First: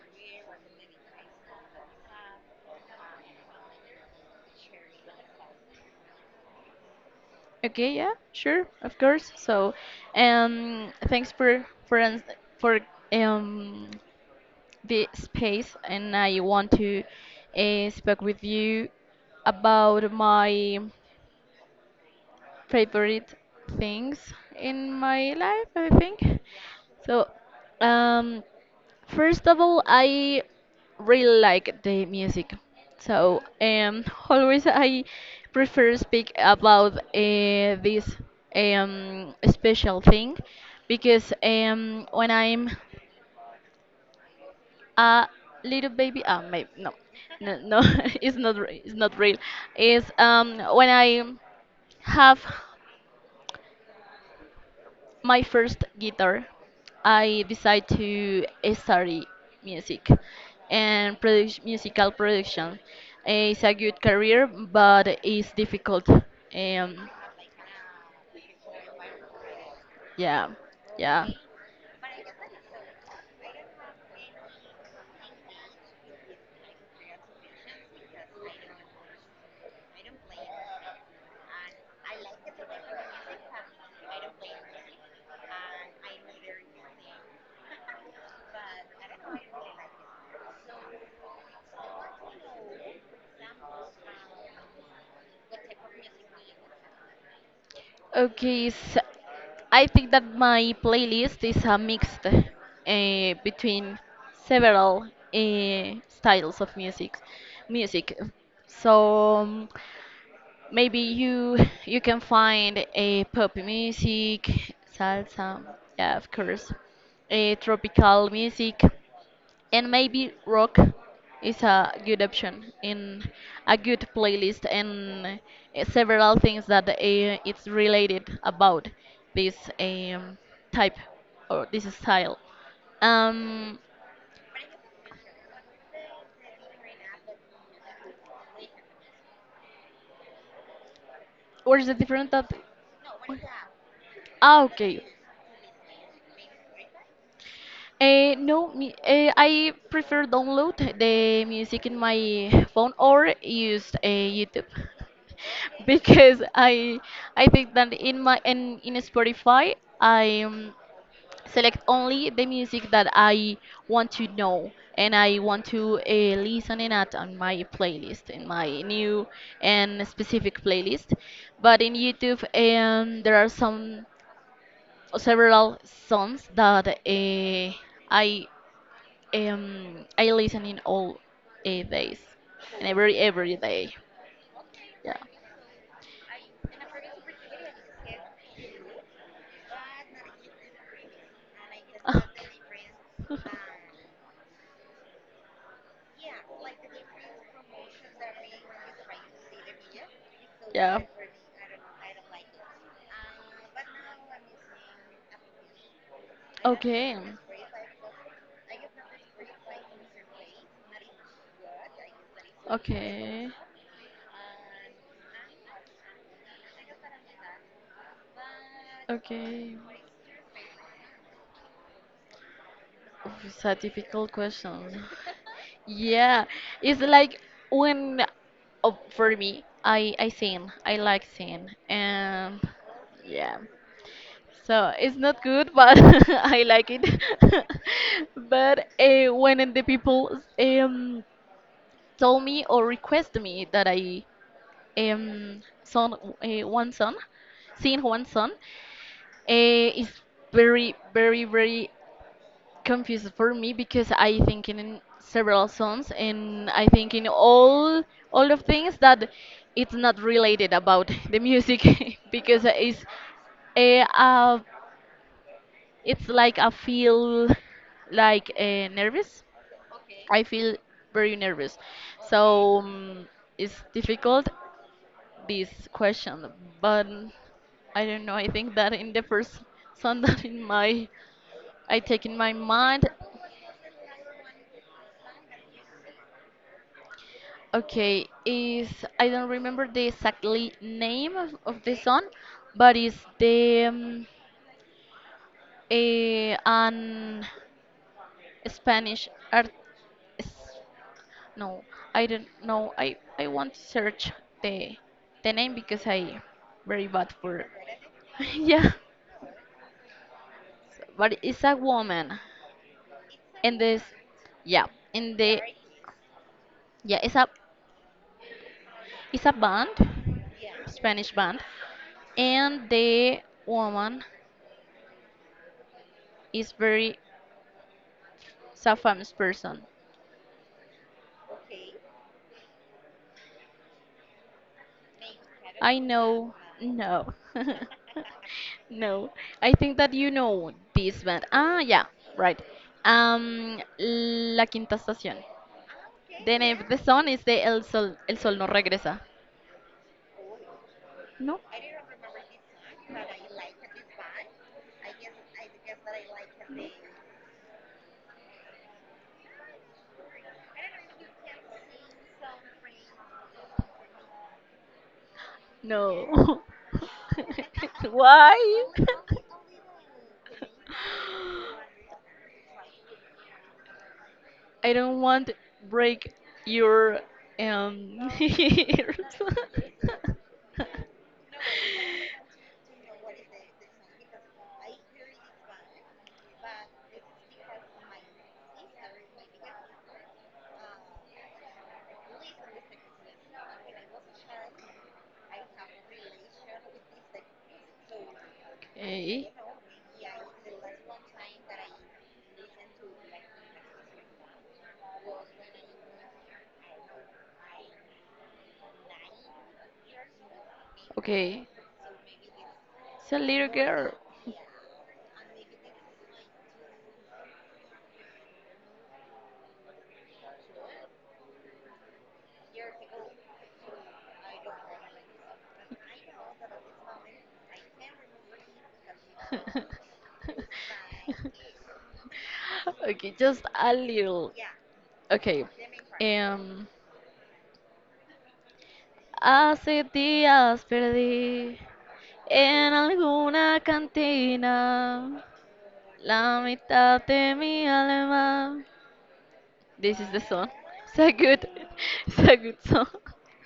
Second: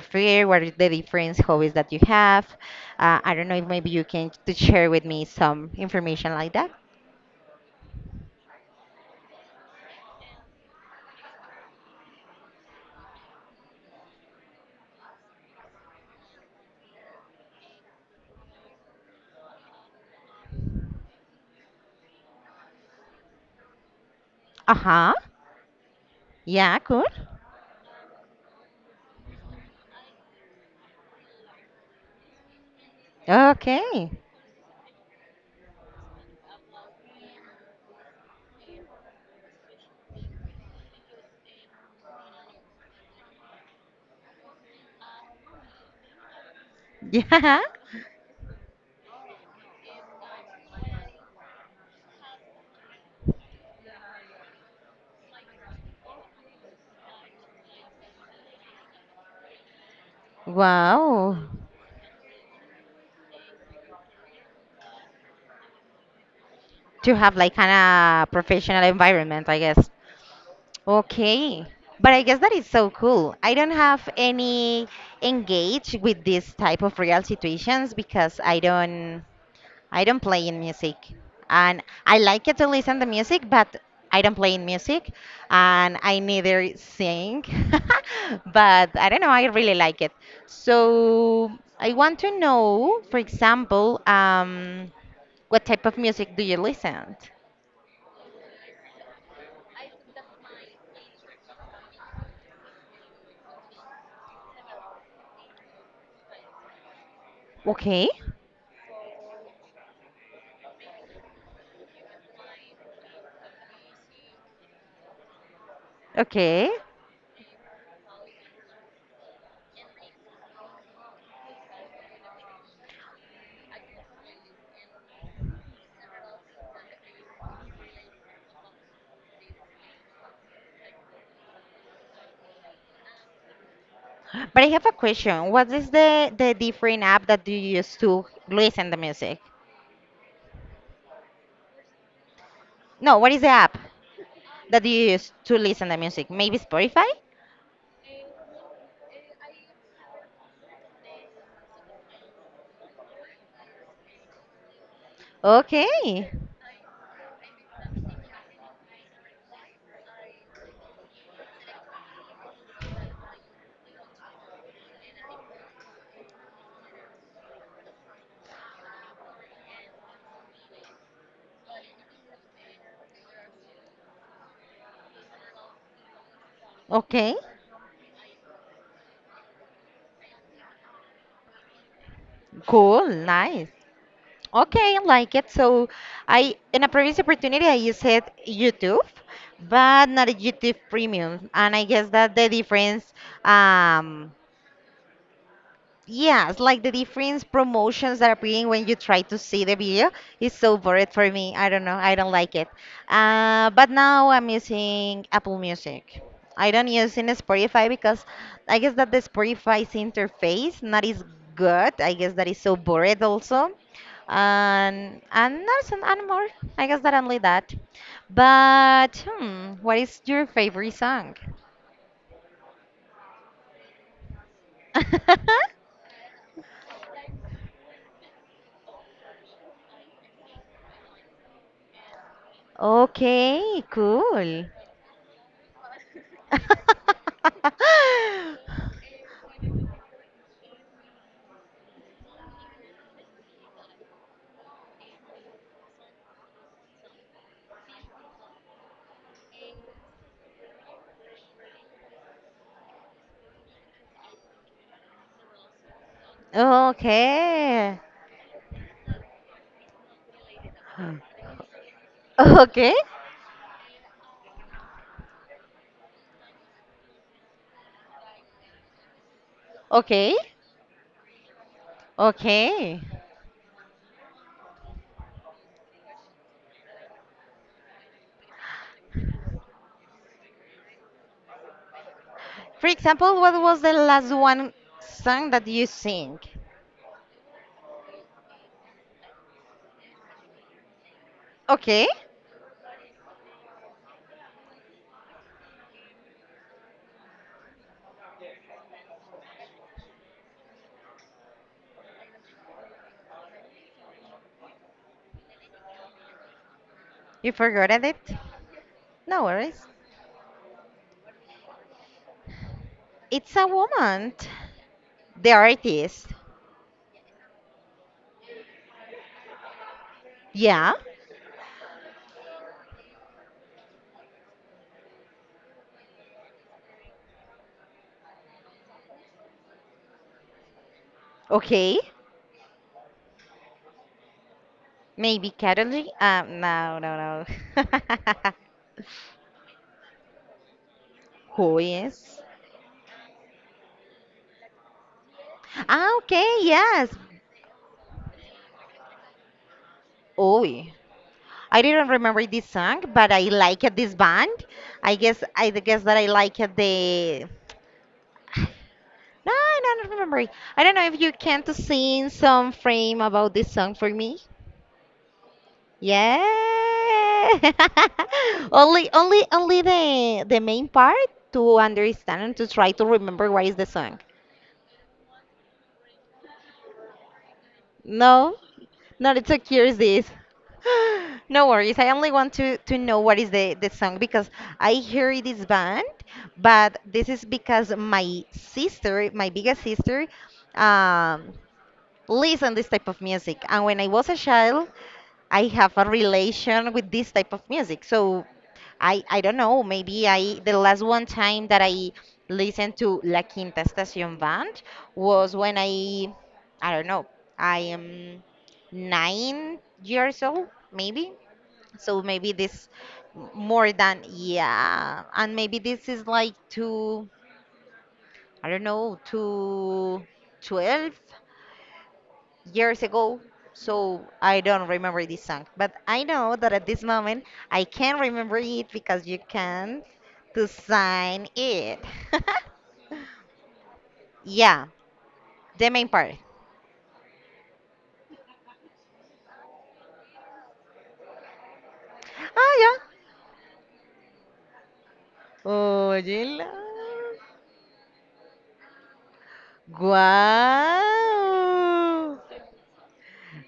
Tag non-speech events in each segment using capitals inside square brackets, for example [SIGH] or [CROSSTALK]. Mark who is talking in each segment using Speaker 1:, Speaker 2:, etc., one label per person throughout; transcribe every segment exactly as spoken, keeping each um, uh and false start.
Speaker 1: prefer, what are the different hobbies that you have. Uh, I don't know if maybe you can to share with me some information like that.
Speaker 2: Okay, yeah, sure, of course. So, um, thanks for for ans- for um the space, and I want to uh, speak with you about my favorite things in
Speaker 1: Uh-huh.
Speaker 2: my life, I think.
Speaker 1: Yeah, cool.
Speaker 2: So, um, first of all, I really like the music. So, um,
Speaker 1: Okay. [LAUGHS]
Speaker 2: always I prefer speak about uh, this um, special thing because um, when I'm a little baby, ah, maybe no, no,
Speaker 1: Yeah.
Speaker 2: no, [LAUGHS] it's not, re- it's not real. It's um, when I have my first guitar, I decided to study music and
Speaker 1: Wow.
Speaker 2: produc- musical production. It's a good career, but it's difficult. Um,
Speaker 1: To have like kind of professional environment, I guess.
Speaker 2: yeah, yeah.
Speaker 1: Okay. But I guess that is so cool. I don't have any engage with this type of real situations because I don't I don't play in music, and I like it to listen to music, but I don't play in music, and I neither sing, [LAUGHS] but I don't know. I really like it. So I want to know, for example, um, what type of music do you listen?
Speaker 2: Okay, so I think that my playlist is a mixed uh, between several uh, styles of music.
Speaker 1: Okay,
Speaker 2: Music. So, um, Maybe you you can find a pop music, salsa, yeah, of
Speaker 1: okay.
Speaker 2: course, a tropical music, and maybe rock is a good option in a good playlist and uh, several things that uh, it's related about this um, type or this style. Um,
Speaker 1: But I have a question. What is the the different app that you use to listen the music?
Speaker 2: what is the different type?
Speaker 1: No, what is the app
Speaker 2: Ah,
Speaker 1: that
Speaker 2: okay.
Speaker 1: you use to listen the music? Maybe Spotify?
Speaker 2: Uh, no, mu- uh, I prefer download the music in my phone or use uh, YouTube [LAUGHS]
Speaker 1: Okay.
Speaker 2: because I I think that in my in, in Spotify I um, select only the music that I want to know and I want to uh, listen it at on my playlist in my new and specific playlist. But in YouTube eh, um, there are some several songs that
Speaker 1: Okay.
Speaker 2: uh, I um, I listen in all uh, days, and
Speaker 1: Cool.
Speaker 2: every every
Speaker 1: Nice.
Speaker 2: day.
Speaker 1: Okay, I
Speaker 2: Yeah.
Speaker 1: like it. So I in a previous opportunity I used it YouTube, but not a YouTube premium. And I guess that the difference
Speaker 2: [LAUGHS]
Speaker 1: um yes, like the different promotions that are appearing when you try to see the video is so
Speaker 2: Yeah.
Speaker 1: boring for me. I don't know. I don't like it. Uh, but now I'm using Apple Music. I don't use
Speaker 2: Okay.
Speaker 1: in Spotify because I guess that the Spotify's interface not is good. I guess that is so boring
Speaker 2: Okay.
Speaker 1: also. And and that's an and more. I guess that only that. But hmm,
Speaker 2: Okay.
Speaker 1: what is your favorite song?
Speaker 2: Oof, it's a difficult question.
Speaker 1: [LAUGHS]
Speaker 2: Yeah, it's like when oh, for me, I I sing, I like sing, and yeah,
Speaker 1: Okay, cool.
Speaker 2: so it's not good, but [LAUGHS] I like it. [LAUGHS] But
Speaker 1: [LAUGHS]
Speaker 2: uh, when the people um told me or request me that I um song uh, one song, sing one song, uh, it's very very very confused for me because I think in several songs and I think in
Speaker 1: Okay.
Speaker 2: all all of things that it's not related about [LAUGHS] the
Speaker 1: [GASPS]
Speaker 2: music [LAUGHS] because
Speaker 1: Okay.
Speaker 2: it's a uh, it's like I feel like uh, nervous.
Speaker 1: Okay.
Speaker 2: I feel very nervous, so
Speaker 1: Okay.
Speaker 2: um, it's difficult this question. But I don't know. I think that in the first song [LAUGHS] that in my I take in my
Speaker 1: For
Speaker 2: mind.
Speaker 1: example, what was the last one song that you sing?
Speaker 2: Okay, is I don't remember the exactly name of, of the
Speaker 1: Okay.
Speaker 2: song, but it's the um, eh, an Spanish art. s- No, I don't know. I I want to search the the name because I very bad
Speaker 1: You
Speaker 2: for.
Speaker 1: forgot it?
Speaker 2: [LAUGHS] Yeah,
Speaker 1: No worries.
Speaker 2: so- but it's a woman,
Speaker 1: It's a
Speaker 2: and this,
Speaker 1: woman.
Speaker 2: yeah, in
Speaker 1: The
Speaker 2: the
Speaker 1: artist.
Speaker 2: yeah, it's a it's a band,
Speaker 1: Yeah.
Speaker 2: Spanish band, and the woman is very Safam's person.
Speaker 1: Okay. Maybe
Speaker 2: I
Speaker 1: Caroline?
Speaker 2: know.
Speaker 1: Um, no, no,
Speaker 2: No.
Speaker 1: no.
Speaker 2: [LAUGHS] No. I think that you know this band.
Speaker 1: [LAUGHS] Who
Speaker 2: Ah, yeah,
Speaker 1: is?
Speaker 2: right. Um, La Quinta Estación.
Speaker 1: Ah, okay.
Speaker 2: The name of the
Speaker 1: Yes.
Speaker 2: song is the El Sol, El Sol no regresa.
Speaker 1: Oi.
Speaker 2: No?
Speaker 1: I didn't remember this song, but I liked this band. I guess I guess that I liked the. No, I don't remember it. I don't know if you can to sing some frame about this song for me. Yeah.
Speaker 2: No.
Speaker 1: [LAUGHS]
Speaker 2: [LAUGHS] Why?
Speaker 1: only only only the the main part to
Speaker 2: [LAUGHS]
Speaker 1: understand and to try to remember what is the song.
Speaker 2: I don't want to break your um [LAUGHS]
Speaker 1: No.
Speaker 2: ears.
Speaker 1: Not it's a curious. [GASPS] [LAUGHS] No worries. I only want
Speaker 2: [LAUGHS]
Speaker 1: to to know what is the the song because I hear this band, but this is because my sister, my biggest sister, um, listen this type of music. And when I was a child, I have a relation with this type of music. So I I
Speaker 2: Okay.
Speaker 1: don't know, maybe I the last one time that I listened to La Quinta Estación band was when I I don't know, I am nine years old, maybe.
Speaker 2: Okay.
Speaker 1: So maybe this
Speaker 2: It's a little
Speaker 1: more
Speaker 2: girl.
Speaker 1: than yeah, and maybe this is like to I don't know to twelve years ago, so I don't remember this song. But I know that at this moment I can remember it because you
Speaker 2: [LAUGHS]
Speaker 1: can to sign it.
Speaker 2: Okay, just a
Speaker 1: [LAUGHS]
Speaker 2: little.
Speaker 1: Yeah,
Speaker 2: Okay.
Speaker 1: the main part.
Speaker 2: Um. Hace días perdí
Speaker 1: Ah,
Speaker 2: en
Speaker 1: yeah.
Speaker 2: alguna cantina la
Speaker 1: Óyela.
Speaker 2: mitad de mi alma. This is the song. It's a good, [LAUGHS] it's
Speaker 1: Wow.
Speaker 2: a good song.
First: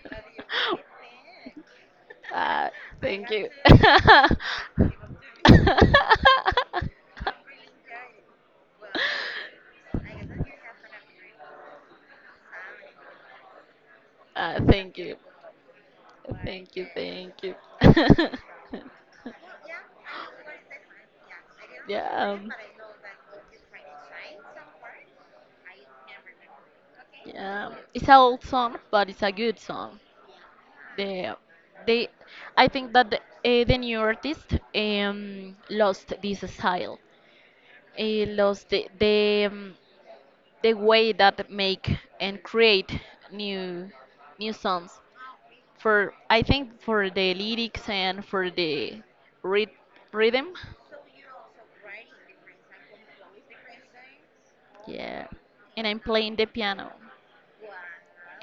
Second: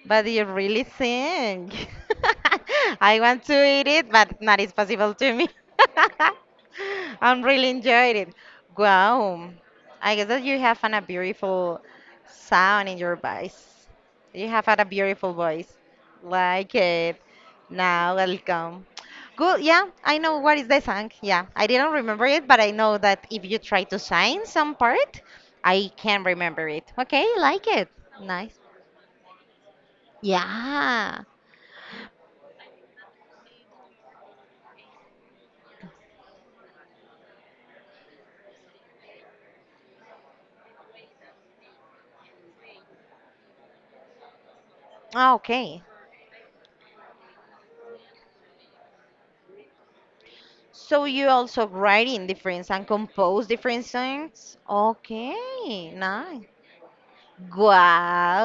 Speaker 1: But you
Speaker 2: [LAUGHS]
Speaker 1: really sing.
Speaker 2: Ah,
Speaker 1: [LAUGHS] I
Speaker 2: thank
Speaker 1: want
Speaker 2: you.
Speaker 1: to eat it, but not is
Speaker 2: [LAUGHS]
Speaker 1: possible to me. [LAUGHS] I'm really enjoyed it. Wow. I guess that you have an, a beautiful sound in your voice. You
Speaker 2: Ah,
Speaker 1: have had a
Speaker 2: thank you.
Speaker 1: beautiful voice. Like
Speaker 2: Thank you.
Speaker 1: it.
Speaker 2: Thank you.
Speaker 1: Now, welcome. Good. Yeah, I know what is the song. Yeah, I
Speaker 2: [LAUGHS]
Speaker 1: didn't remember
Speaker 2: Yeah.
Speaker 1: it,
Speaker 2: um,
Speaker 1: but I know that if you try to sign some part, I can remember it. Okay, like
Speaker 2: Yeah,
Speaker 1: it.
Speaker 2: it's an old
Speaker 1: Nice.
Speaker 2: song, but it's a good song.
Speaker 1: Yeah.
Speaker 2: The they, I think that the, uh, the new artist um, lost this style. He lost the the, um, the way that make and create new new songs.
Speaker 1: Ah, okay.
Speaker 2: For I think for the lyrics and for the ryth- rhythm.
Speaker 1: So you also write in different and compose different songs?
Speaker 2: Yeah, and
Speaker 1: Okay,
Speaker 2: I'm playing
Speaker 1: nice.
Speaker 2: the piano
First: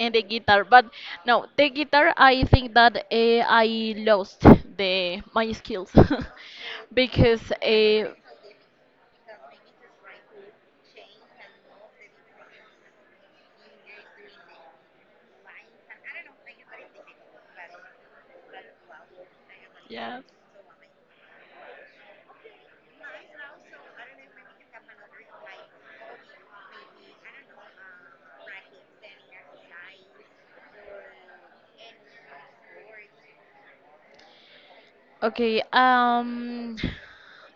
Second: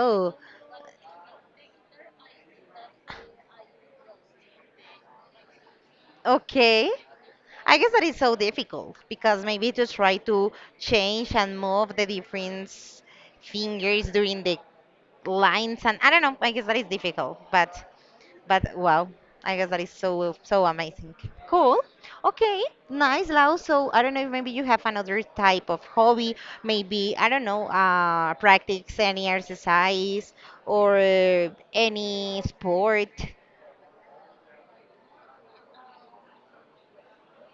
Speaker 2: and the guitar, but no, the guitar I think that uh, I lost the my skills
Speaker 1: Okay.
Speaker 2: [LAUGHS] because
Speaker 1: I guess that
Speaker 2: uh,
Speaker 1: is so difficult because maybe to try to change and move the different fingers during the lines and I don't know, I guess that is difficult, but But wow, I guess that is
Speaker 2: yeah.
Speaker 1: so so amazing. Cool. Okay, nice, Lau. So I don't know if maybe you have another type of hobby, maybe I don't know, uh, practice any exercise or uh, any sport.
Speaker 2: Okay, um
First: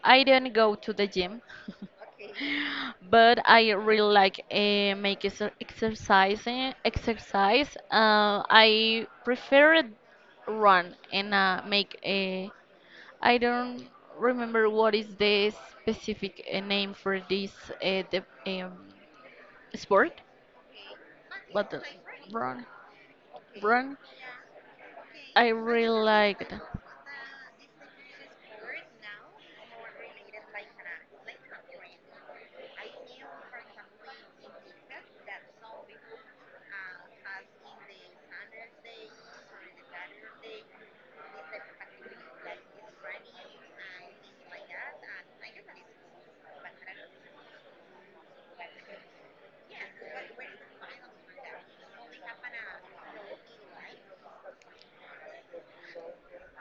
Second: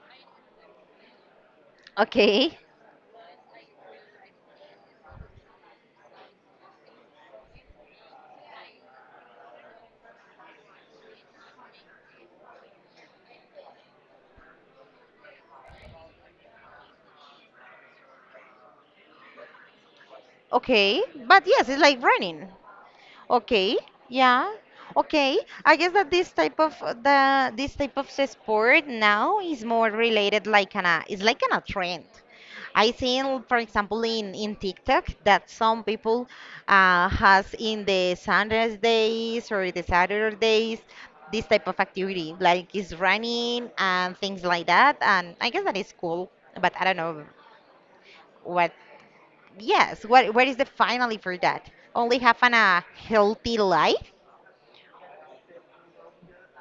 Speaker 2: I didn't go to the gym. [LAUGHS]
Speaker 1: Okay,
Speaker 2: But I really like uh, make exer- exercising exercise. Uh, I prefer run and uh, make a. I don't remember what is the specific uh, name for this uh, the, um, sport,
Speaker 1: okay, but yes,
Speaker 2: but
Speaker 1: it's
Speaker 2: the-
Speaker 1: like running.
Speaker 2: run,
Speaker 1: Okay,
Speaker 2: run.
Speaker 1: yeah. Okay,
Speaker 2: I
Speaker 1: I
Speaker 2: really
Speaker 1: guess that this
Speaker 2: like it.
Speaker 1: type of the this type of s- sport now is more related like an a it's like an a trend. I seen, for example, in in TikTok that some people uh, has in the Sundays days or the Saturdays this type of activity like is running and things like that. And I guess that is cool, but I don't know what. Yes, what what is the finally for that? Only have an a healthy life?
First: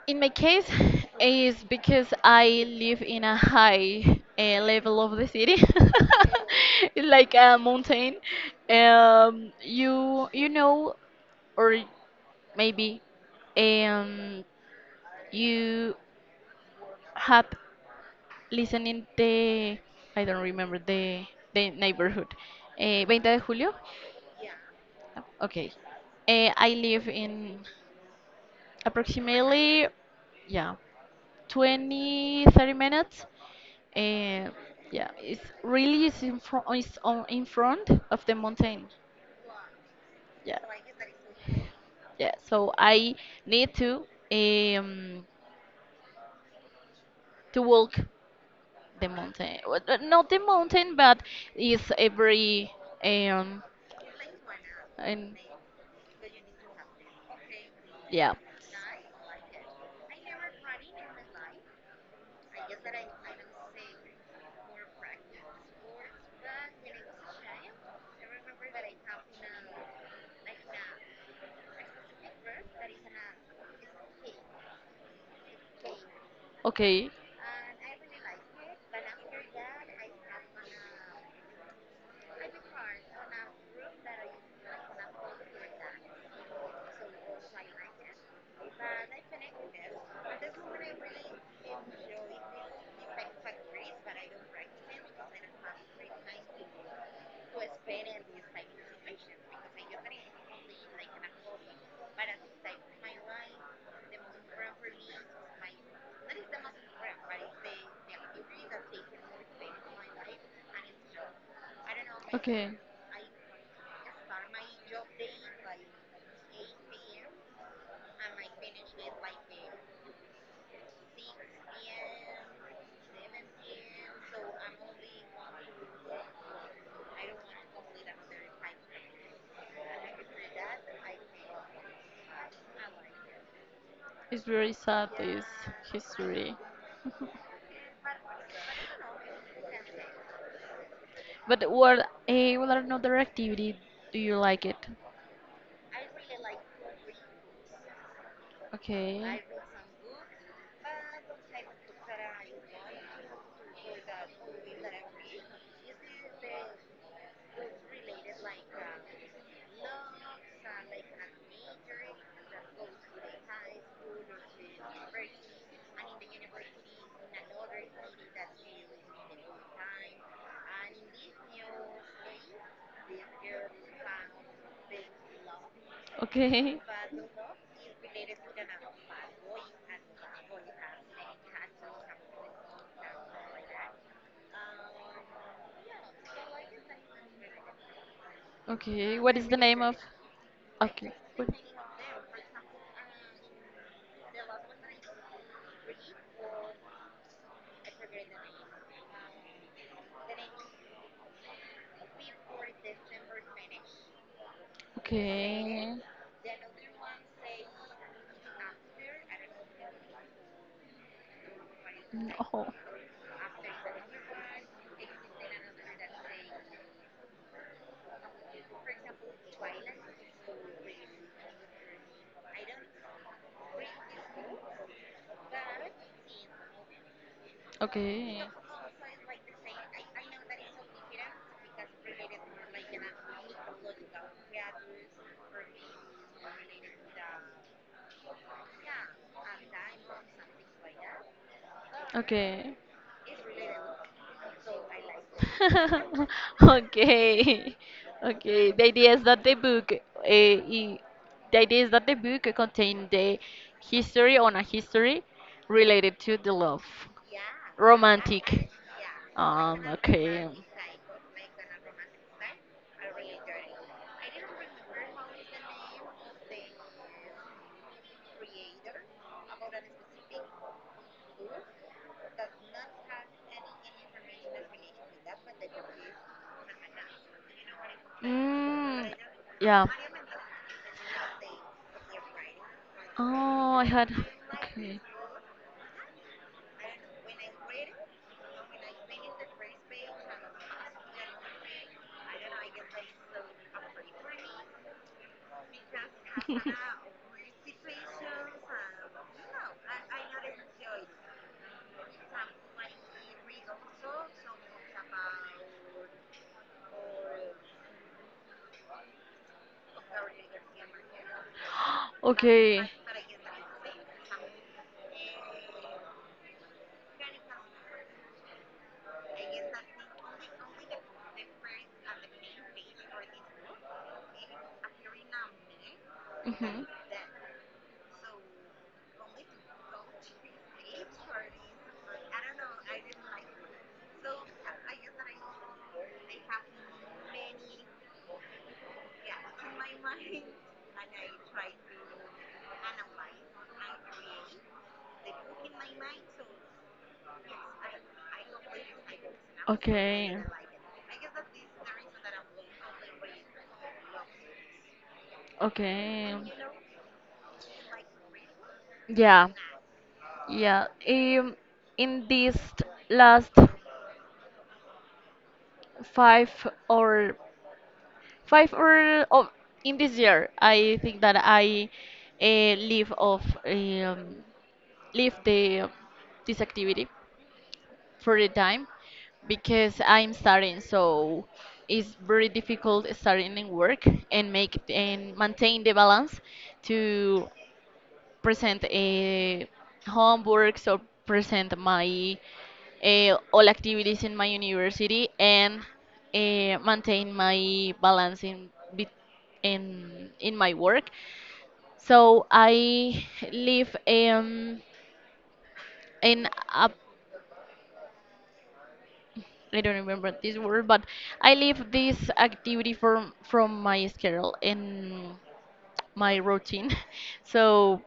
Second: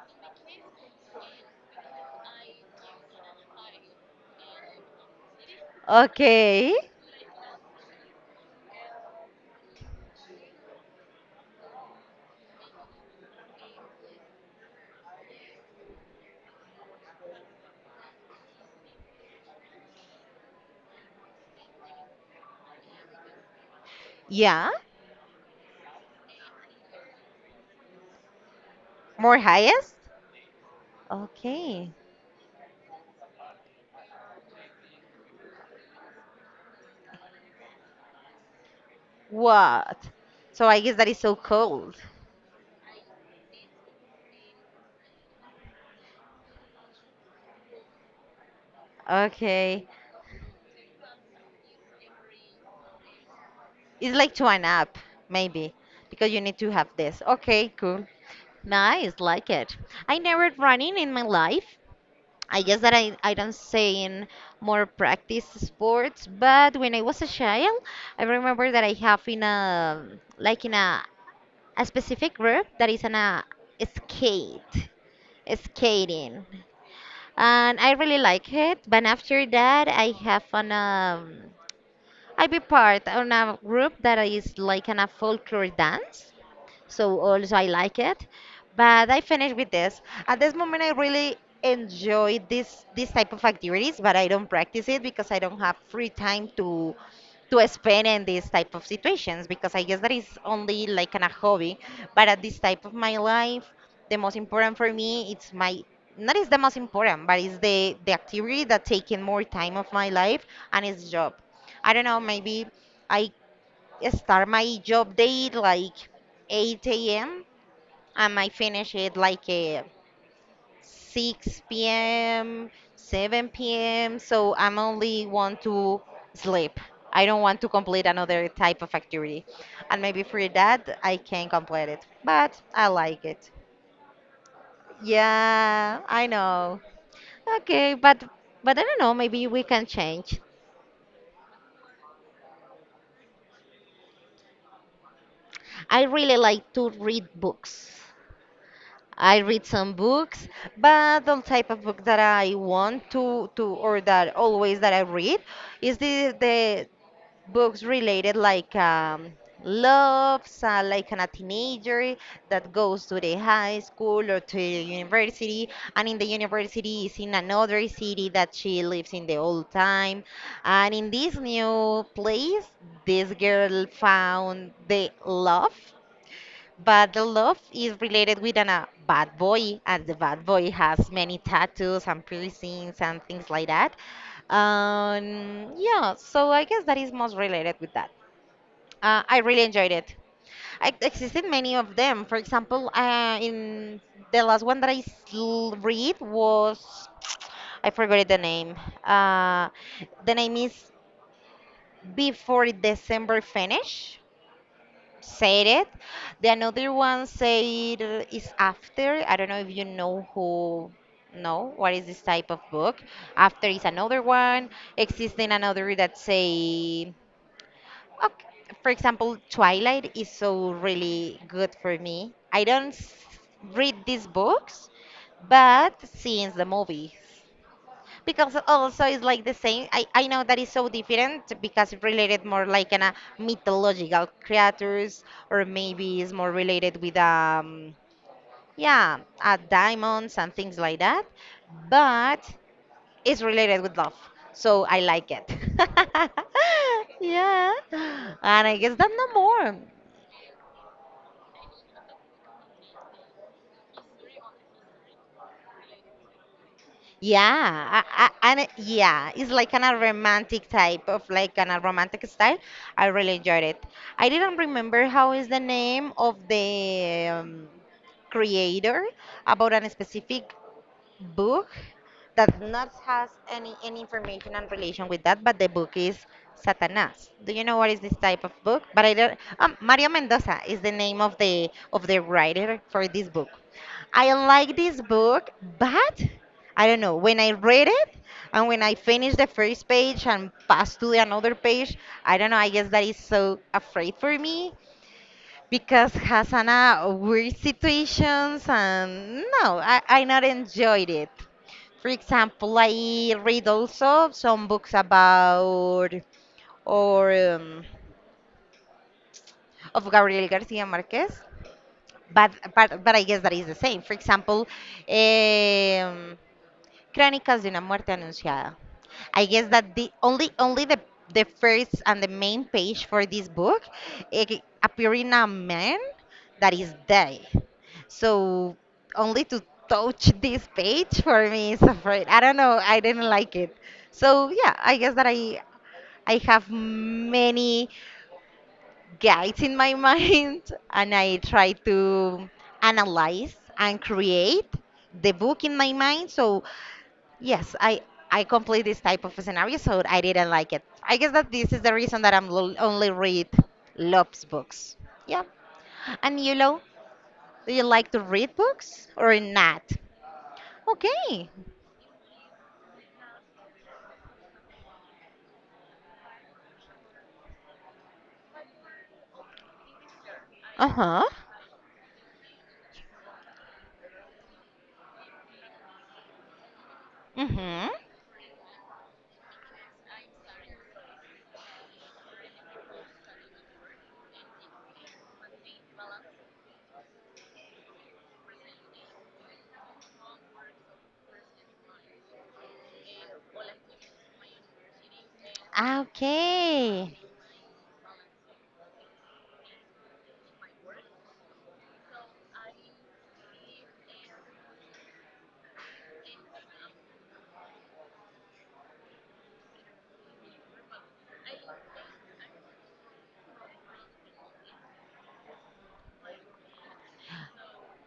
Speaker 2: In my case, is because I live in a high uh, level of the city. [LAUGHS]
Speaker 1: Okay.
Speaker 2: It's like a mountain. Um, you you know, or maybe, um, you had listening the I don't remember the the neighborhood. Eh, twenty de julio.
Speaker 1: Yeah,
Speaker 2: Okay. Eh, I live in
Speaker 1: more
Speaker 2: approximately
Speaker 1: highest.
Speaker 2: yeah
Speaker 1: Okay.
Speaker 2: twenty thirty minutes. Eh, yeah, it's really is in front it's on in front of the mountain.
Speaker 1: What?
Speaker 2: Yeah.
Speaker 1: So I guess that is so cold.
Speaker 2: Yeah, so I need to um to walk the mountain. Well,
Speaker 1: Okay.
Speaker 2: uh, not the mountain, but is every um
Speaker 1: It's like to an app,
Speaker 2: and
Speaker 1: maybe, because you need to have this. Okay, cool.
Speaker 2: yeah.
Speaker 1: Nice, like it. I never running in my life. I guess that I, I don't say in more practice sports, but when I was a child, I remember that I have in a like in a, a specific group that is in a skate, skating.
Speaker 2: Okay.
Speaker 1: And I really like it. But after that, I have an um, I be part on a group that is like an a folklore dance so also I like it. But I finished with this. At this moment, I really enjoy this this type of activities, but I don't practice it because I don't have free time to to spend in these type of situations because I guess that is only like an, a hobby. But at this type of my life, the most important for me it's my not is the most important, but it's the the activity that taking more time of my life and it's job. I don't know, maybe
Speaker 2: Okay,
Speaker 1: I start my job day like eight a m and I finish it like uh, six p m, seven p m. So I'm only want to sleep. I don't want to complete another type of activity. And maybe for that, I can complete it. But I like it.
Speaker 2: it's very sad this
Speaker 1: Yeah, I
Speaker 2: history.
Speaker 1: know. Okay, but but I don't know, maybe we can change.
Speaker 2: But what eh, what another activity do you like it?
Speaker 1: I really like to read books.
Speaker 2: Okay.
Speaker 1: I read some books, but the type of book that I want to to or that always that I read is the the books related like um, love, uh, like a teenager that goes to the high school or to the university, and in the university is in another city that she lives in the old time, and in this new place, this girl found the love
Speaker 2: Okay. [LAUGHS]
Speaker 1: but the love is related with an, a bad boy, and the bad boy has many tattoos and piercings and things like that. Um, yeah, so I guess that is most related with that.
Speaker 2: Okay.
Speaker 1: Uh,
Speaker 2: What
Speaker 1: I
Speaker 2: is the
Speaker 1: really
Speaker 2: name
Speaker 1: enjoyed
Speaker 2: of?
Speaker 1: it. I
Speaker 2: Okay. Well,
Speaker 1: existed many of them. For example, uh, in the last one that I sl- read was I forgot the name. Uh, the name is Before December Finish said it.
Speaker 2: okay.
Speaker 1: The another one said uh, is after. I don't know if you know who know what is this
Speaker 2: Mm,
Speaker 1: type of
Speaker 2: oh.
Speaker 1: book. After is another one. Existing another that say okay, for example, Twilight is so really good for me. I don't s- read these books, but since the movies
Speaker 2: Okay.
Speaker 1: because also it's like the same i, I know that is so different because it related more like an, a mythological creatures or maybe it's more related with um yeah uh, diamonds and things like that but
Speaker 2: Okay.
Speaker 1: it's related with love so I like it [LAUGHS]
Speaker 2: [LAUGHS]
Speaker 1: yeah
Speaker 2: Okay.
Speaker 1: and
Speaker 2: Okay.
Speaker 1: I
Speaker 2: The
Speaker 1: guess that
Speaker 2: idea is
Speaker 1: no
Speaker 2: that the
Speaker 1: more.
Speaker 2: book uh, i- the idea is that the book contains the history on a history related to the love,
Speaker 1: Yeah, I, I, and
Speaker 2: romantic.
Speaker 1: it- yeah, it's like
Speaker 2: Um,
Speaker 1: kind of
Speaker 2: okay.
Speaker 1: romantic type of like kind of romantic style. I really enjoyed it. I didn't remember how is the name of the um, creator about a specific book that not has any any information and relation with that, but the book is Satanás. Do you know what is this type of book? But
Speaker 2: Mm,
Speaker 1: I don't. Um,
Speaker 2: yeah.
Speaker 1: Mario Mendoza is the name of the of the writer for this book.
Speaker 2: Oh, I had.
Speaker 1: I like this
Speaker 2: Okay.
Speaker 1: book, but I don't know. When I read it and when I finish the first page and pass to the another page, I don't know. I guess that is so afraid for me because Hasana weird situations and no, I, I not enjoyed it. For example,
Speaker 2: [LAUGHS]
Speaker 1: I read also some books about or um, of Gabriel Garcia Marquez, but,
Speaker 2: Okay.
Speaker 1: but but I guess that is the same. For example, um, Crónicas de una muerte anunciada. I guess that the only only the the first and the main page for this book it appearing a man that
Speaker 2: hmm
Speaker 1: is dead. So only to touch [LAUGHS] this page for me is afraid. I don't know. I didn't like it. So yeah, I guess that I I have many guides in my [LAUGHS] mind, and I try to analyze and create the book in my mind. So yes, I I complete this type of scenario, so I
Speaker 2: Okay.
Speaker 1: didn't like it. I guess that this is the reason that I'm lo- only read Love's books. Yeah.
Speaker 2: Okay.
Speaker 1: And you know, do you like to read books or
Speaker 2: Yeah.
Speaker 1: not?
Speaker 2: Yeah.
Speaker 1: Okay.
Speaker 2: Um, in this last five or five or oh, in this year, I think
Speaker 1: Uh-huh.
Speaker 2: that I uh, live of um, leave the this activity
Speaker 1: Mm-hmm.
Speaker 2: for the time because I'm starting, so it's very difficult starting in work and make and maintain the balance to present a homeworks or present my uh, all activities in my university and uh,
Speaker 1: Okay.
Speaker 2: maintain my balance in bet- in in my work. So I live um, in a I don't remember this word, but I leave this activity from from my schedule and my routine. [LAUGHS] So,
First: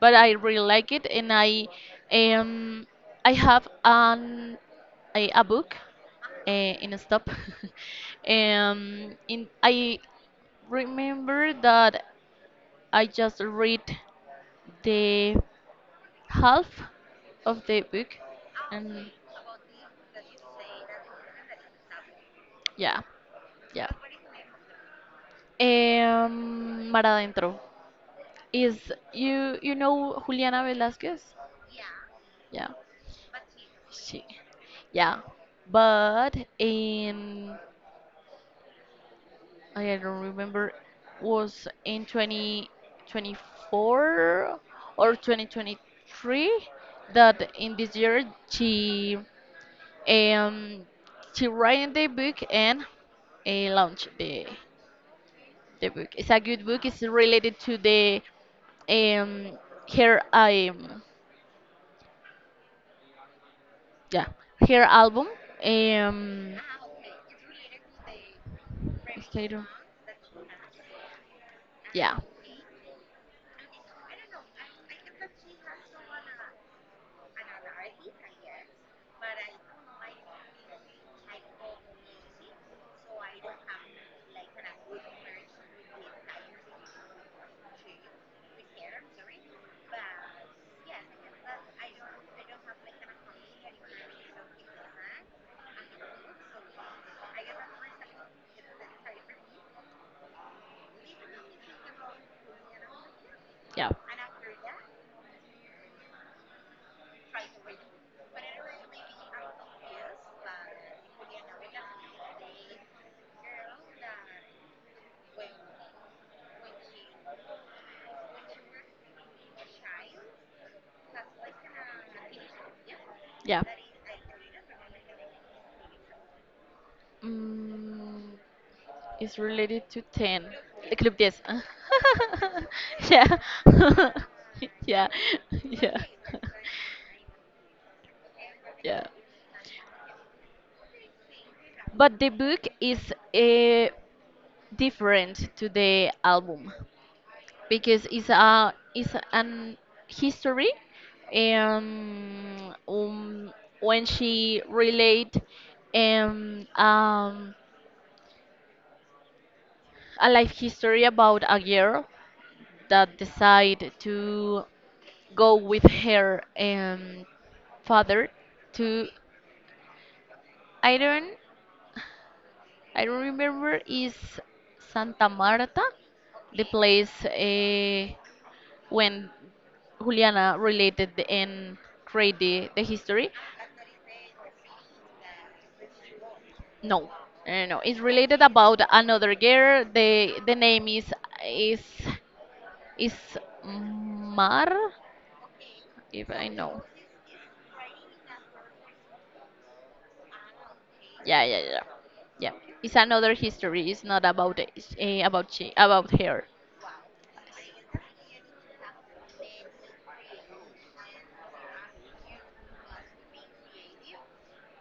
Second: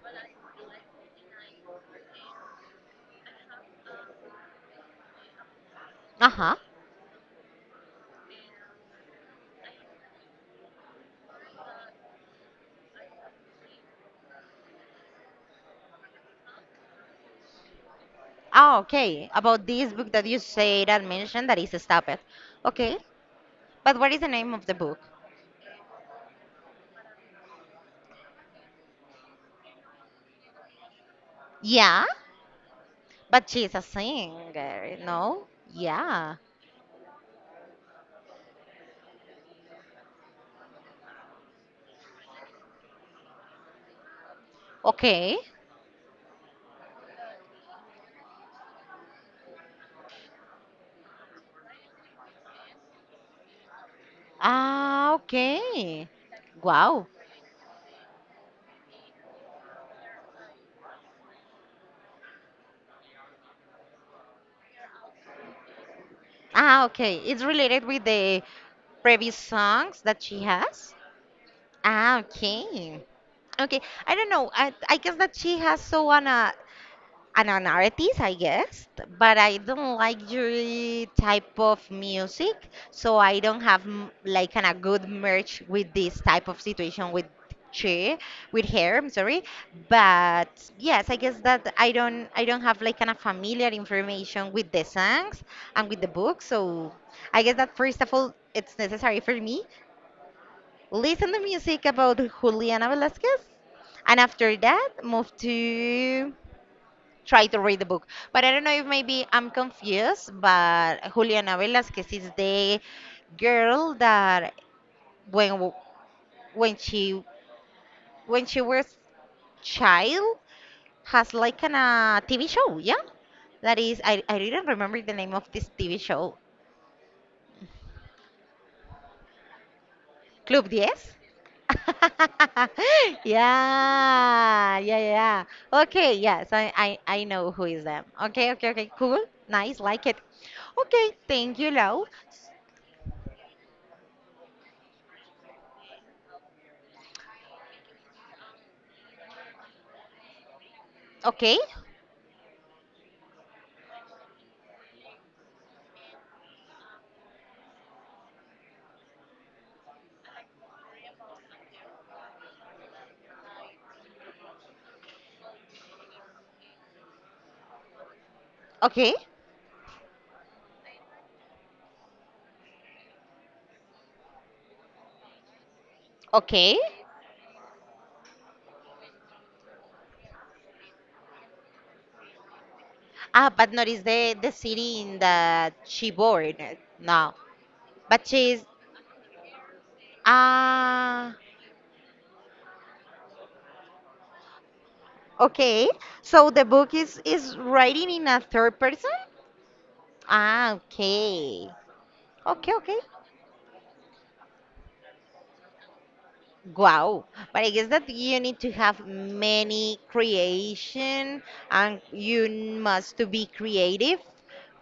Speaker 2: but I really like it, and I um I have an a, a book uh,
Speaker 1: Uh-huh.
Speaker 2: in a stop. [LAUGHS] um, in I remember that I just read the half of the book,
Speaker 1: Ah,
Speaker 2: and
Speaker 1: okay. About this book that you said and mentioned that is Stop It. Okay.
Speaker 2: yeah. Yeah.
Speaker 1: But what is the name of the book?
Speaker 2: Um, Mar Adentro. Is you you know Juliana Velasquez?
Speaker 1: Yeah.
Speaker 2: Yeah,
Speaker 1: But she's a
Speaker 2: she.
Speaker 1: singer,
Speaker 2: Yeah,
Speaker 1: no?
Speaker 2: but
Speaker 1: Yeah.
Speaker 2: in I don't remember was in twenty twenty-four or
Speaker 1: Okay.
Speaker 2: twenty twenty-three that in this year she um she write the book and uh, launch the
Speaker 1: Ah,
Speaker 2: the
Speaker 1: okay.
Speaker 2: book. It's a good book. It's
Speaker 1: Wow.
Speaker 2: related to the um, her um, yeah her album, um,
Speaker 1: Ah, okay. It's related with the previous
Speaker 2: State of-
Speaker 1: songs that she has.
Speaker 2: yeah.
Speaker 1: Ah, okay. Okay. I don't know. I I guess that she has so on a and an artist, I guess, but I don't like your type of music, so I don't have m- like kind of good merch with this type of situation with she, with her. I'm sorry, but yes, I guess that I don't I don't have like kind of familiar information with the songs and with the book, so I guess that first of all, it's necessary for me listen to music about Juliana Velasquez,
Speaker 2: Yeah.
Speaker 1: and after that move to try to read the book. But I don't know if maybe I'm confused, but Juliana Velasquez is the girl that when w- when she when she was child, has like an uh, T V show, yeah?
Speaker 2: Yeah.
Speaker 1: That is I I didn't remember the name of this T V show.
Speaker 2: Mm, it's related to ten.
Speaker 1: Club ten?
Speaker 2: The Club ten. [LAUGHS]
Speaker 1: [LAUGHS]
Speaker 2: Yeah. [LAUGHS]
Speaker 1: Yeah, yeah,
Speaker 2: Yeah.
Speaker 1: yeah.
Speaker 2: [LAUGHS] Yeah.
Speaker 1: Okay, yes, I, I, I know who is them. Okay, okay,
Speaker 2: [LAUGHS]
Speaker 1: okay,
Speaker 2: Yeah.
Speaker 1: cool, nice, like it. Okay, thank you, Lau.
Speaker 2: But the book is uh, different to the album because it's a it's an history,
Speaker 1: Okay.
Speaker 2: um, um when she relate um, um a life history about a girl that decide to go with her um, father to
Speaker 1: Okay,
Speaker 2: Iran. I remember is Santa Marta, the
Speaker 1: okay.
Speaker 2: place uh, when Juliana related and created the, the history.
Speaker 1: Ah, but not is the the city in that she born
Speaker 2: No, uh,
Speaker 1: now.
Speaker 2: no, no. It's
Speaker 1: But
Speaker 2: related
Speaker 1: she's
Speaker 2: about another girl. the The name is
Speaker 1: ah,
Speaker 2: is is Mar,
Speaker 1: okay.
Speaker 2: if I
Speaker 1: So the
Speaker 2: know.
Speaker 1: book is is writing in a third person. Ah,
Speaker 2: Yeah, yeah,
Speaker 1: okay,
Speaker 2: yeah, yeah.
Speaker 1: okay,
Speaker 2: It's
Speaker 1: okay.
Speaker 2: another history. It's not about uh, about she about her.
Speaker 1: Wow. But I guess that you need to have many creation, and you must to be creative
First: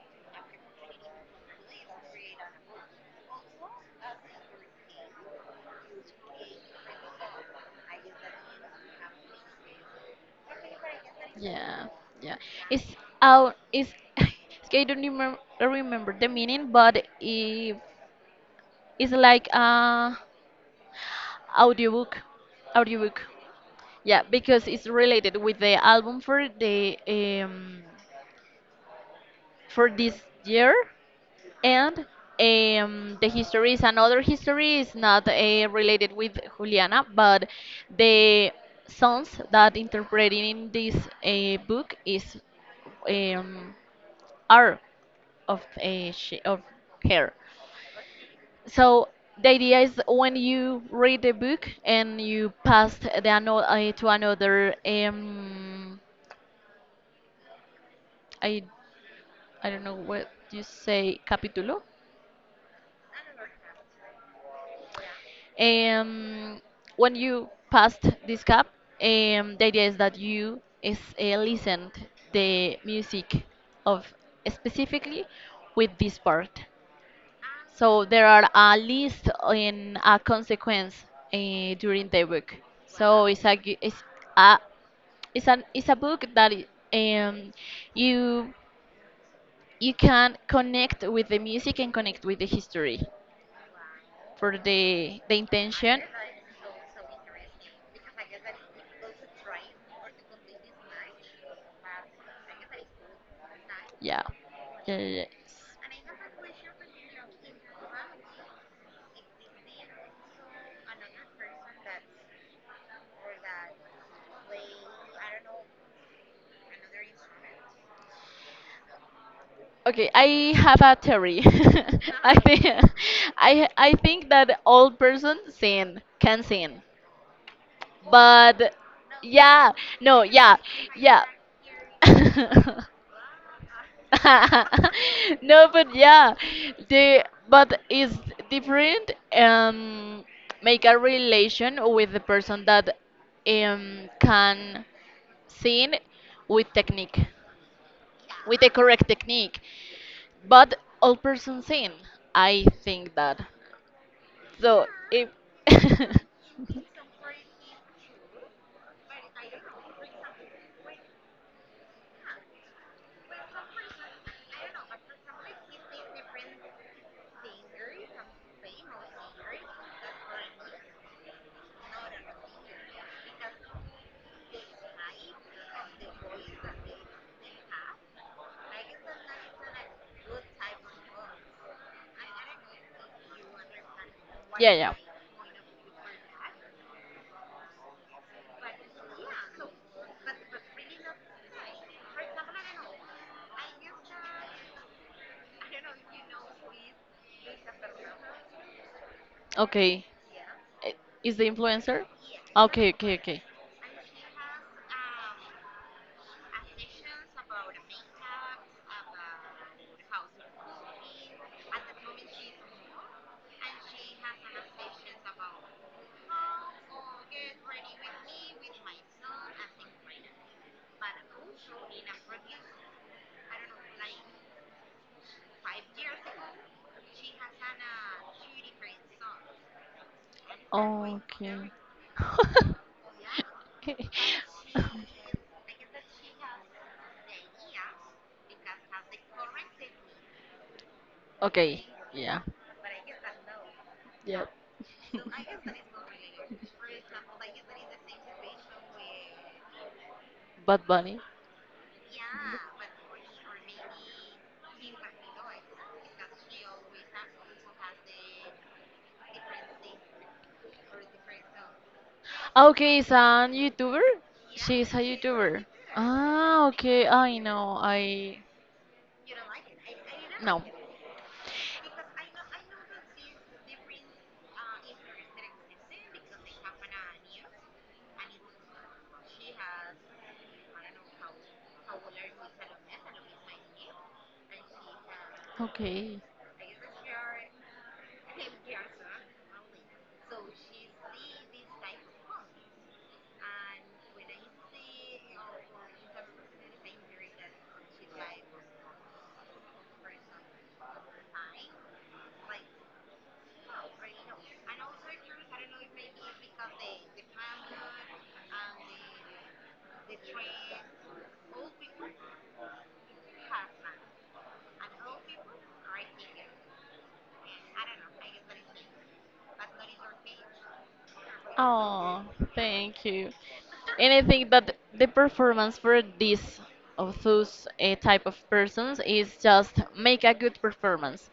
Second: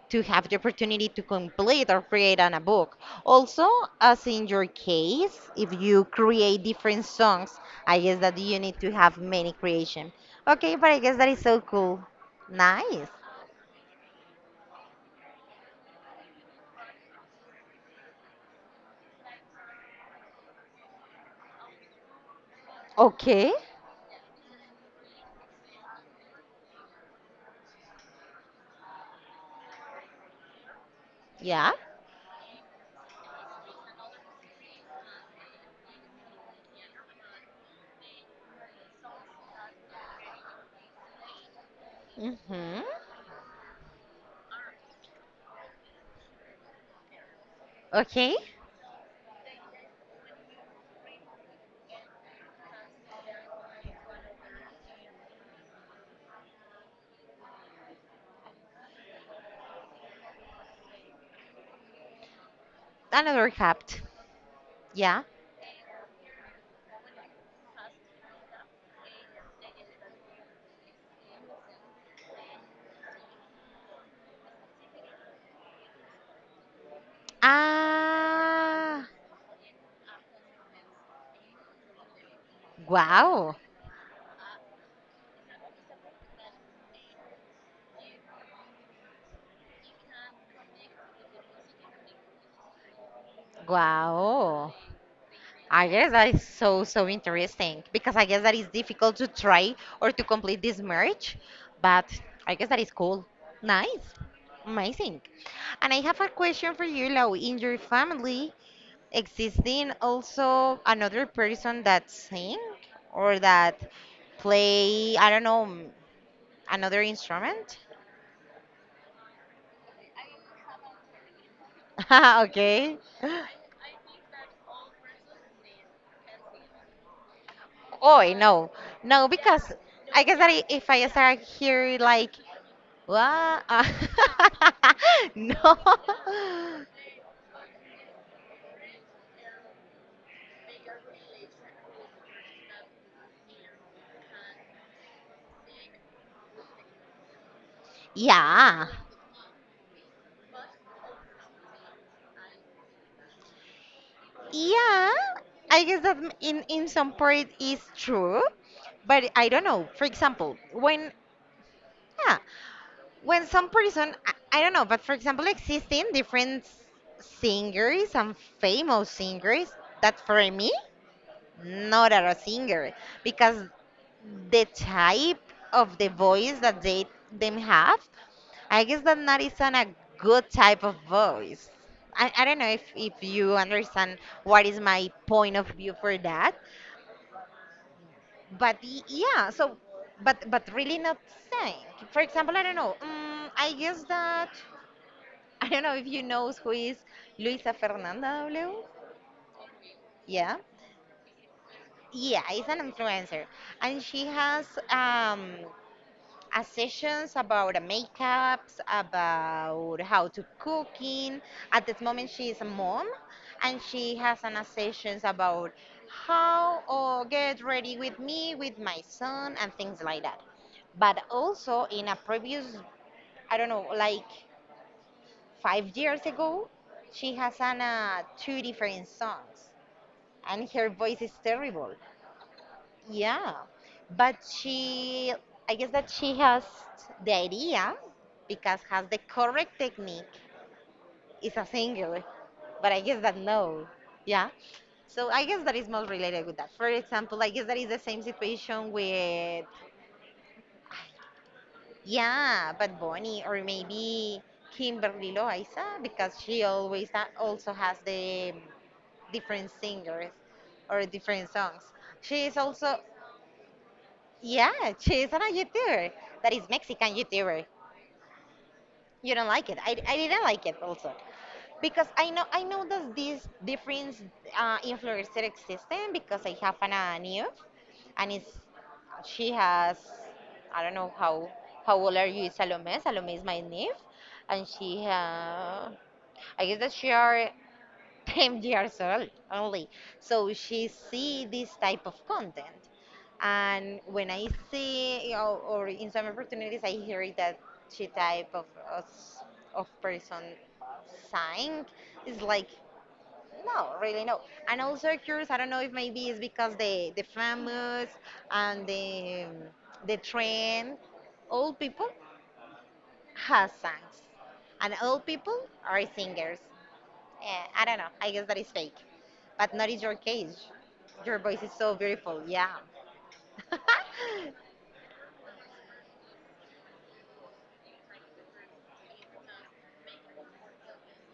Speaker 1: to have the opportunity to complete or create on a book. Also, as in your case, if you create different songs, I guess that you need to have many creation. Okay, but I guess that is so
Speaker 2: Yeah,
Speaker 1: cool.
Speaker 2: yeah. It's
Speaker 1: Nice.
Speaker 2: out. It's. [LAUGHS] I don't remember remember the meaning, but if it's like a audiobook, audiobook.
Speaker 1: Okay.
Speaker 2: Yeah, because it's related with the album for the um for this year,
Speaker 1: Yeah.
Speaker 2: and um the history is another history. Is not uh, related with Juliana, but the songs that interpreted in this uh, book is
Speaker 1: Mm-hmm.
Speaker 2: um, are of a she, of her.
Speaker 1: Okay.
Speaker 2: So the idea is when you read the book and you pass the ano- uh, to another um I I don't know what you say capítulo.
Speaker 1: Another hat. Yeah.
Speaker 2: Um, when you passed this cap, um, the idea is that you is uh, listened the music of specifically with this part. So there are a
Speaker 1: Ah.
Speaker 2: list and a consequence uh, during the book. So it's
Speaker 1: Wow.
Speaker 2: a gu- it's a it's an it's a book that i- um you you can connect with the music and connect with the history for
Speaker 1: Wow.
Speaker 2: the the
Speaker 1: I
Speaker 2: intention.
Speaker 1: guess that is so so interesting, because I guess that is difficult to try or to complete this merge, but I guess that is cool. Nice.
Speaker 2: Yeah. Yeah,
Speaker 1: Amazing.
Speaker 2: yeah, yeah.
Speaker 1: And I have a question for you, Lau. In your family, existing also another person that sing or that play, I don't know, m- another instrument? [LAUGHS]
Speaker 2: Okay, I have a theory. [LAUGHS] I think
Speaker 1: Okay.
Speaker 2: I I think that all person sin can sin,
Speaker 1: Oh, no.
Speaker 2: but
Speaker 1: No, because
Speaker 2: yeah,
Speaker 1: I
Speaker 2: no,
Speaker 1: guess that
Speaker 2: yeah,
Speaker 1: i- if I
Speaker 2: yeah.
Speaker 1: start
Speaker 2: [LAUGHS]
Speaker 1: here like
Speaker 2: [LAUGHS]
Speaker 1: wow. [LAUGHS]
Speaker 2: No,
Speaker 1: No.
Speaker 2: but yeah, the but it's different. Um, make a relation with the person that um can sing with technique, with the
Speaker 1: Yeah.
Speaker 2: correct technique. But all person seen, I think that. So
Speaker 1: Yeah.
Speaker 2: if
Speaker 1: I guess that
Speaker 2: [LAUGHS]
Speaker 1: m- in in some part is true, but I don't know. For example, when yeah, when some person I, I don't know, but for example, existing different s- singers and famous singers that for me not are a singer, because the type of the voice that they them have, I guess that not is an a good type of voice. I, I don't know if, if you understand what
Speaker 2: yeah,
Speaker 1: is
Speaker 2: yeah.
Speaker 1: my point of view for that, but y- yeah, so but but really not saying. For example, I don't know. Um, I guess that [LAUGHS] I don't know if you know who is Luisa Fernanda W.
Speaker 2: Okay.
Speaker 1: Yeah,
Speaker 2: I- Is the influencer?
Speaker 1: yeah, is
Speaker 2: Okay,
Speaker 1: an
Speaker 2: okay, okay.
Speaker 1: influencer, and she has um uh, sessions about uh, makeups, about how to cooking. At this moment, she is a mom, and she has an uh, sessions about how or get ready with me, with my son, and things like that. But also in a previous, I don't know, like five years ago, she has an, uh, two different songs, and her voice is
Speaker 2: Okay.
Speaker 1: terrible.
Speaker 2: [LAUGHS]
Speaker 1: Yeah,
Speaker 2: Okay. [LAUGHS]
Speaker 1: but she, I guess that she has the idea because has the correct technique. Is a
Speaker 2: Okay,
Speaker 1: singer,
Speaker 2: yeah,
Speaker 1: but I guess that no,
Speaker 2: yeah.
Speaker 1: yeah. So I guess that is most related with that. For example, I guess that is the same situation with
Speaker 2: Bad Bunny.
Speaker 1: yeah, but Bonnie or maybe Kimberly Loaiza, because she always ha- also has the different singers or different songs. She is
Speaker 2: Ah,
Speaker 1: also
Speaker 2: okay, is a YouTuber?
Speaker 1: yeah,
Speaker 2: She's a
Speaker 1: she's a
Speaker 2: YouTuber.
Speaker 1: YouTuber that
Speaker 2: Ah,
Speaker 1: is
Speaker 2: okay,
Speaker 1: Mexican
Speaker 2: I
Speaker 1: YouTuber.
Speaker 2: know. I
Speaker 1: You don't like it. I, I didn't
Speaker 2: no.
Speaker 1: like it also. Because I know I know that this difference uh, influencer existing, because I have an, a niece and it's, she has I don't know how how old are you, Salome. Salome is my niece, and she uh,
Speaker 2: Okay.
Speaker 1: I guess that she are ten years old only. So she see this type of content. And when I see, you know, or in some opportunities, I hear that she type of, of, of person sang is like, no, really no. And also curious, I don't know if maybe it's because the, the famous and the, the trend, old people has songs and old people are singers. Eh, I don't know. I guess that is fake. But not is your case. Your voice is so
Speaker 2: Oh,
Speaker 1: beautiful. Yeah.
Speaker 2: thank you. And I
Speaker 1: [LAUGHS]
Speaker 2: think that the performance for this of those uh, type of persons is just make a good performance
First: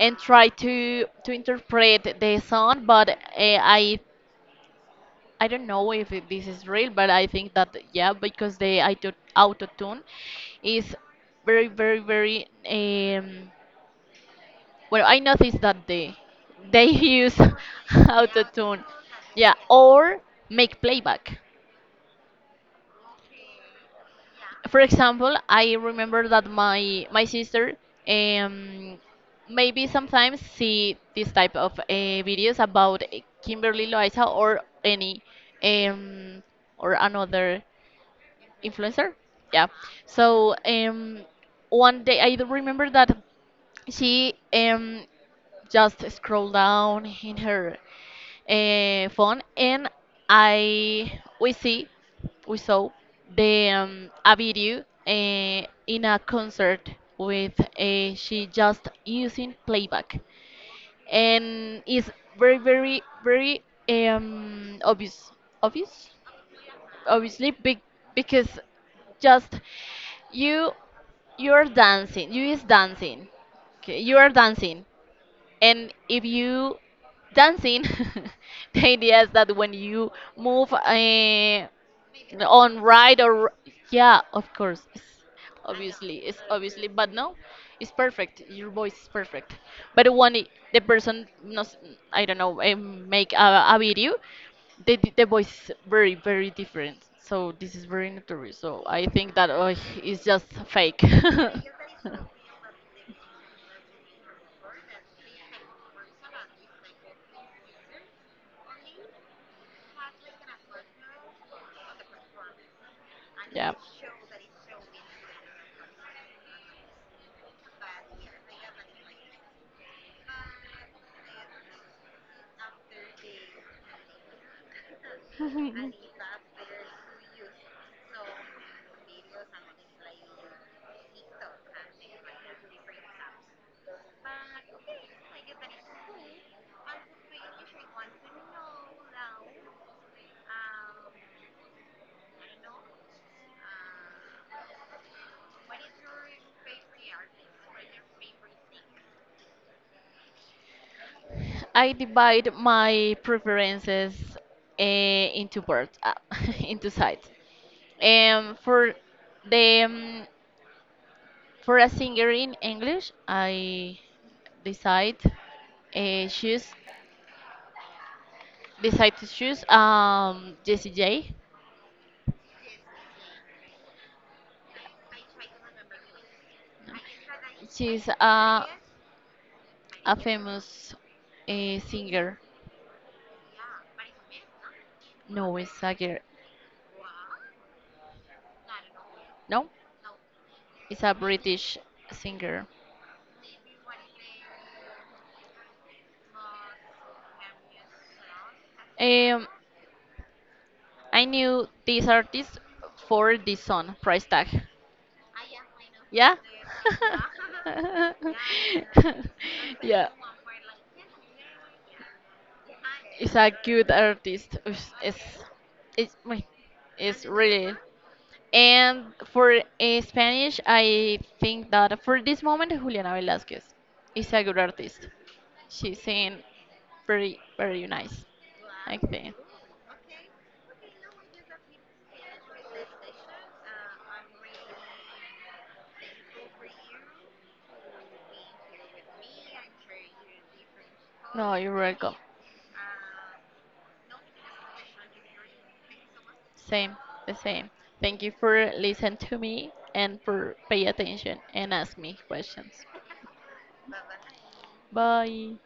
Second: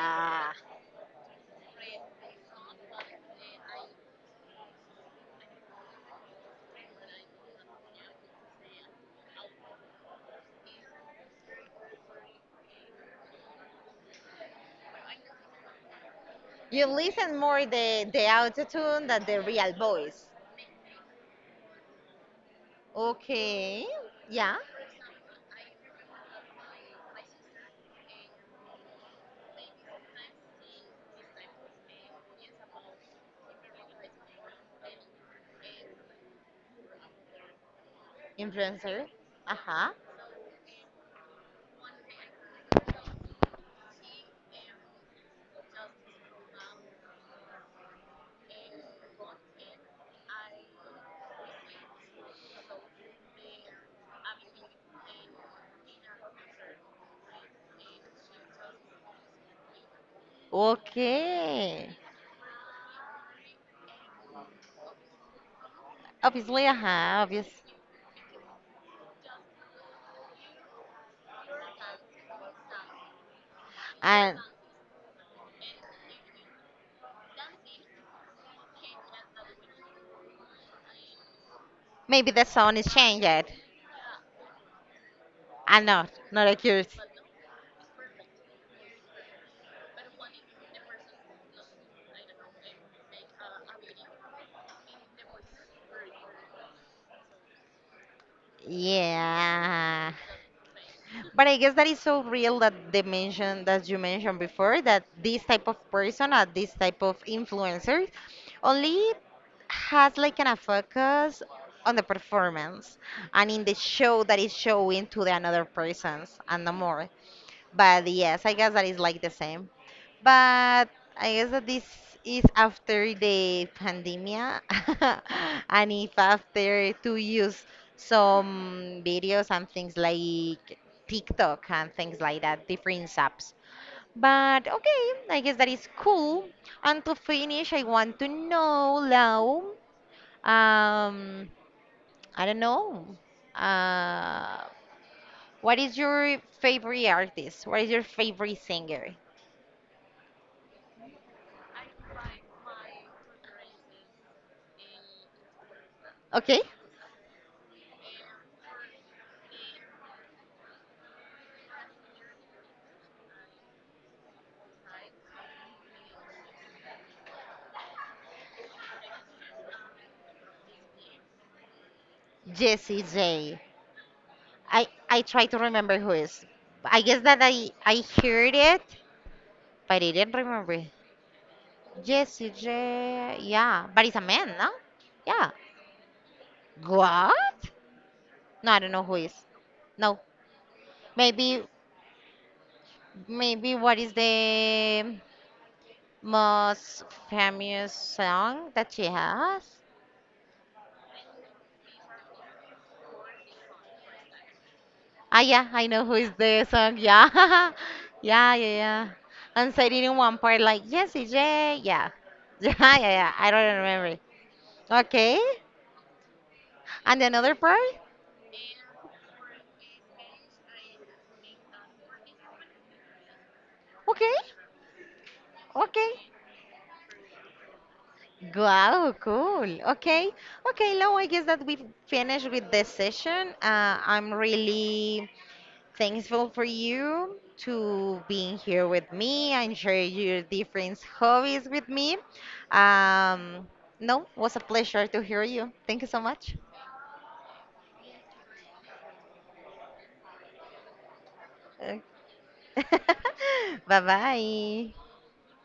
Speaker 2: and try to to interpret the sound, but uh, i i don't know if it- this is real, but I think that yeah because the auto auto tune is very very very um well I noticed that they they
Speaker 1: You listen
Speaker 2: use
Speaker 1: more
Speaker 2: [LAUGHS]
Speaker 1: the the
Speaker 2: auto
Speaker 1: auto
Speaker 2: tune,
Speaker 1: tune than the
Speaker 2: yeah,
Speaker 1: real
Speaker 2: or
Speaker 1: voice.
Speaker 2: make playback.
Speaker 1: Okay. Yeah.
Speaker 2: For example, I remember that my my sister um maybe sometimes see this type of uh, videos about eh, Kimberly Loaiza or any um or another
Speaker 1: Influencer.
Speaker 2: influencer,
Speaker 1: Uh
Speaker 2: yeah.
Speaker 1: huh.
Speaker 2: So, um one day i do remember that she um just scrolled down in her uh, phone, and I we see we saw the um, a video uh, in a concert with uh, she just using playback. And
Speaker 1: Okay.
Speaker 2: it's very very very um obvious obvious
Speaker 1: Obviously, uh huh.
Speaker 2: obviously
Speaker 1: Obvious.
Speaker 2: big because just you you're dancing you is dancing okay you are
Speaker 1: And
Speaker 2: dancing. And if you dancing, [LAUGHS] the idea is that when you move uh,
Speaker 1: maybe the sound
Speaker 2: on
Speaker 1: is
Speaker 2: right or
Speaker 1: changed.
Speaker 2: yeah, of course it's
Speaker 1: I'm not.
Speaker 2: obviously it's
Speaker 1: Not
Speaker 2: obviously
Speaker 1: accurate.
Speaker 2: but no it's perfect, your voice is perfect. But when it- the person knows, I don't know, eh, make a, a video, the, the voice is very very different, so this is very notorious, so I think that uh,
Speaker 1: Yeah.
Speaker 2: it's just fake. [LAUGHS]
Speaker 1: But I guess that is so real that the mention that you mentioned before that this type of person or this type of influencer only has like an a focus on the performance and in
Speaker 2: Yeah.
Speaker 1: the show that is showing to the another persons and no more. But yes, I guess that is like the same. But I guess that this is after the pandemia, [LAUGHS]
Speaker 2: [LAUGHS]
Speaker 1: and if after to use some videos and things like TikTok and things like that, different apps. But okay, I guess that is cool. And to finish, I want to know, Lau, um, I don't know, uh, what is your favorite artist? What is your favorite singer?
Speaker 2: I divide my preferences uh, into parts, uh, [LAUGHS]
Speaker 1: Okay,
Speaker 2: into sides. Um, for the um, for a singer in English, I decide uh, choose decide to choose um, Jessie J.
Speaker 1: Jessie J. I I try to remember who is. I guess that I I
Speaker 2: She's
Speaker 1: heard
Speaker 2: a
Speaker 1: it, but I
Speaker 2: a
Speaker 1: didn't remember.
Speaker 2: famous uh, singer.
Speaker 1: Jesse J. Yeah, but it's a man, no? Yeah.
Speaker 2: No, it's a girl.
Speaker 1: What? No, I don't know who is.
Speaker 2: No,
Speaker 1: No,
Speaker 2: it's a
Speaker 1: maybe
Speaker 2: British singer.
Speaker 1: maybe what is the most famous song that she
Speaker 2: Um,
Speaker 1: has?
Speaker 2: I knew this artist for this song, Price Tag.
Speaker 1: Ah, yeah, I know who is
Speaker 2: Yeah?
Speaker 1: the song. Yeah, [LAUGHS] yeah, yeah,
Speaker 2: [LAUGHS]
Speaker 1: yeah. And said it
Speaker 2: Yeah.
Speaker 1: in one part like Jesse J. Yeah, [LAUGHS] yeah, yeah, yeah.
Speaker 2: It's
Speaker 1: I
Speaker 2: a
Speaker 1: don't
Speaker 2: good
Speaker 1: remember.
Speaker 2: artist. It's, it's,
Speaker 1: Okay.
Speaker 2: it's, wait,
Speaker 1: And
Speaker 2: it's
Speaker 1: another
Speaker 2: really.
Speaker 1: part?
Speaker 2: And for uh, Spanish, I think that for this moment, Juliana Velasquez is
Speaker 1: Okay,
Speaker 2: a good artist. She
Speaker 1: okay.
Speaker 2: sings very, very nice. I
Speaker 1: Wow,
Speaker 2: think.
Speaker 1: cool. Okay, okay, Lau, I guess that we've finished with this session. Uh, I'm really thankful for you to being here with me and share your different
Speaker 2: No,
Speaker 1: hobbies
Speaker 2: you're
Speaker 1: with
Speaker 2: welcome.
Speaker 1: me. Um, no, was a pleasure to hear you. Thank you so much.
Speaker 2: Same, the same. Thank you for listening to me and for pay attention and ask
Speaker 1: Bye
Speaker 2: me questions.
Speaker 1: bye. [LAUGHS]
Speaker 2: Bye.